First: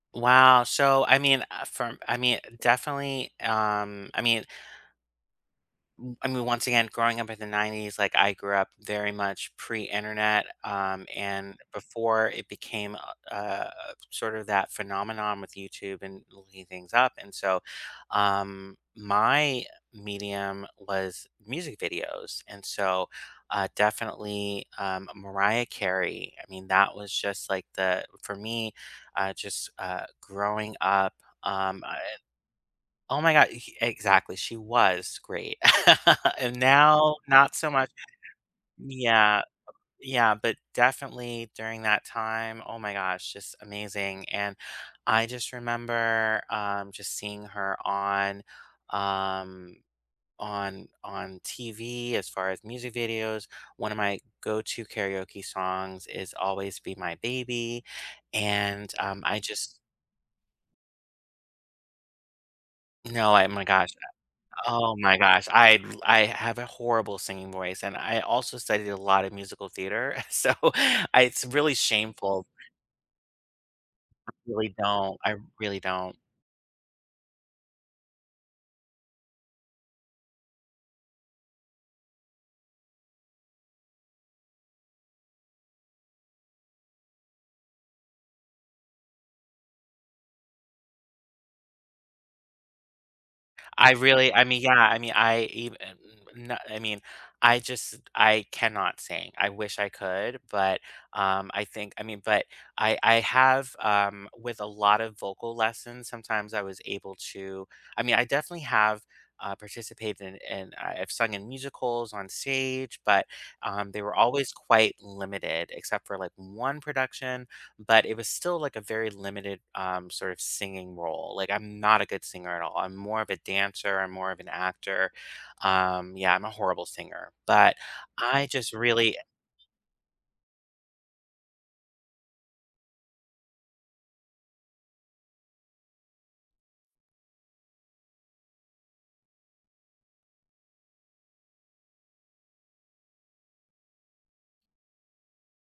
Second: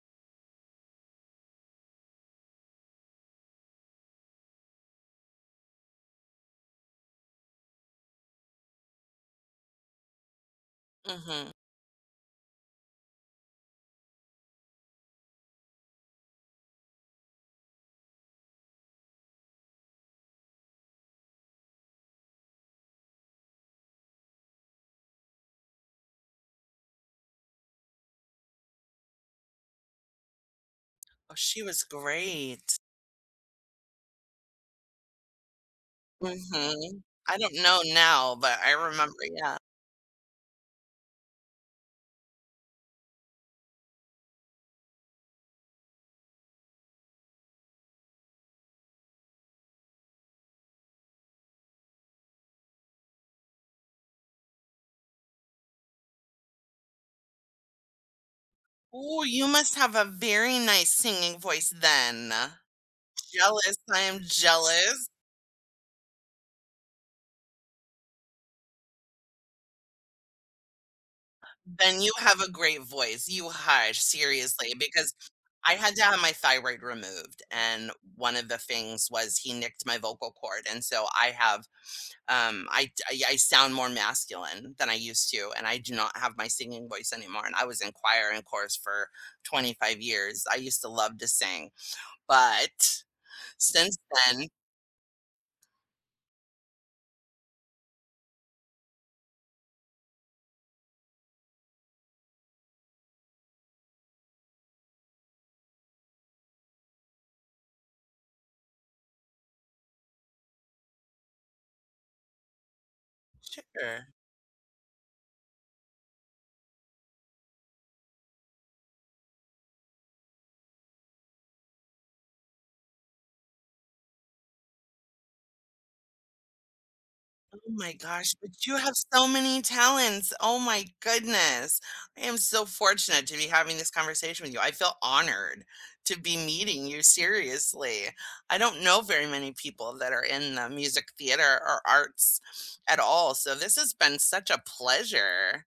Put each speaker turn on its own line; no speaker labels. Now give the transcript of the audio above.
Wow, so, I mean uh, from I mean definitely, um, I mean M I mean, once again, growing up in the 90s, like, I grew up very much pre-Internet, um,
Mhm.
and before it became uh uh, sort of that phenomenon with YouTube and looking things up, and so, um, my medium was music videos. And so, uh, definitely, um, Mariah Carey. I mean, that was just like the for me, uh, just, uh, growing up,
Oh, she was
um, I eh
great.
Oh my god, exactly she was great. And
Mhm.
now
I don't
not so
know
mu
now, but I remember,
yeah,
yeah.
yeah. But definitely during that time, oh my gosh, just amazing and I just remember, um, just seeing her on, um, on on TV as far as music videos. One of my go to karaoke songs is Always Be My Baby, and, um,
Ooh,
I
you must
just
have a very nice singing voice then.
No, I my
Jealous,
gosh,
I am
uh oh
jealous.
my gosh, I l I have a horrible singing voice, and I also studied a lot of musical theater, so I it's really
Then you have
shameful
a great voice, you hush, seriously
Really
because
don't, I
I
really
had to
don't.
have my thyroid removed. And one of the things was he nicked my vocal cord, and so I have, um, I d I I sound more masculine than I used to, and I do not have my singing voice anymore. And I was in choir and chorus for 25 years, I used to love to sing, but
I
since
really I
then
mean, yeah, I mean I even n I mean, I just I cannot sing. I wish I could, but, um, I think I mean but I I have, um, with a lot of vocal lessons, sometimes I was able to I mean, I definitely have, uh, participated in, uh I've sung in musicals on stage, but, um, they
Sure.
were always quite limited except for, like, one production. But it was still, like, a very limited, um, sort of singing role, like, I'm not a good singer at all. I'm more of a dancer, I'm more of an actor, um, yeah I'm a horrible singer.
Oh
But
my gosh,
I
but
just
you have
really
so many
eh
talents, oh my goodness. I am so fortunate to be having this conversation with you I feel honored to be meeting you seriously. I don't know very many people that are in the music theater or arts at all, so this has been such a pleasure.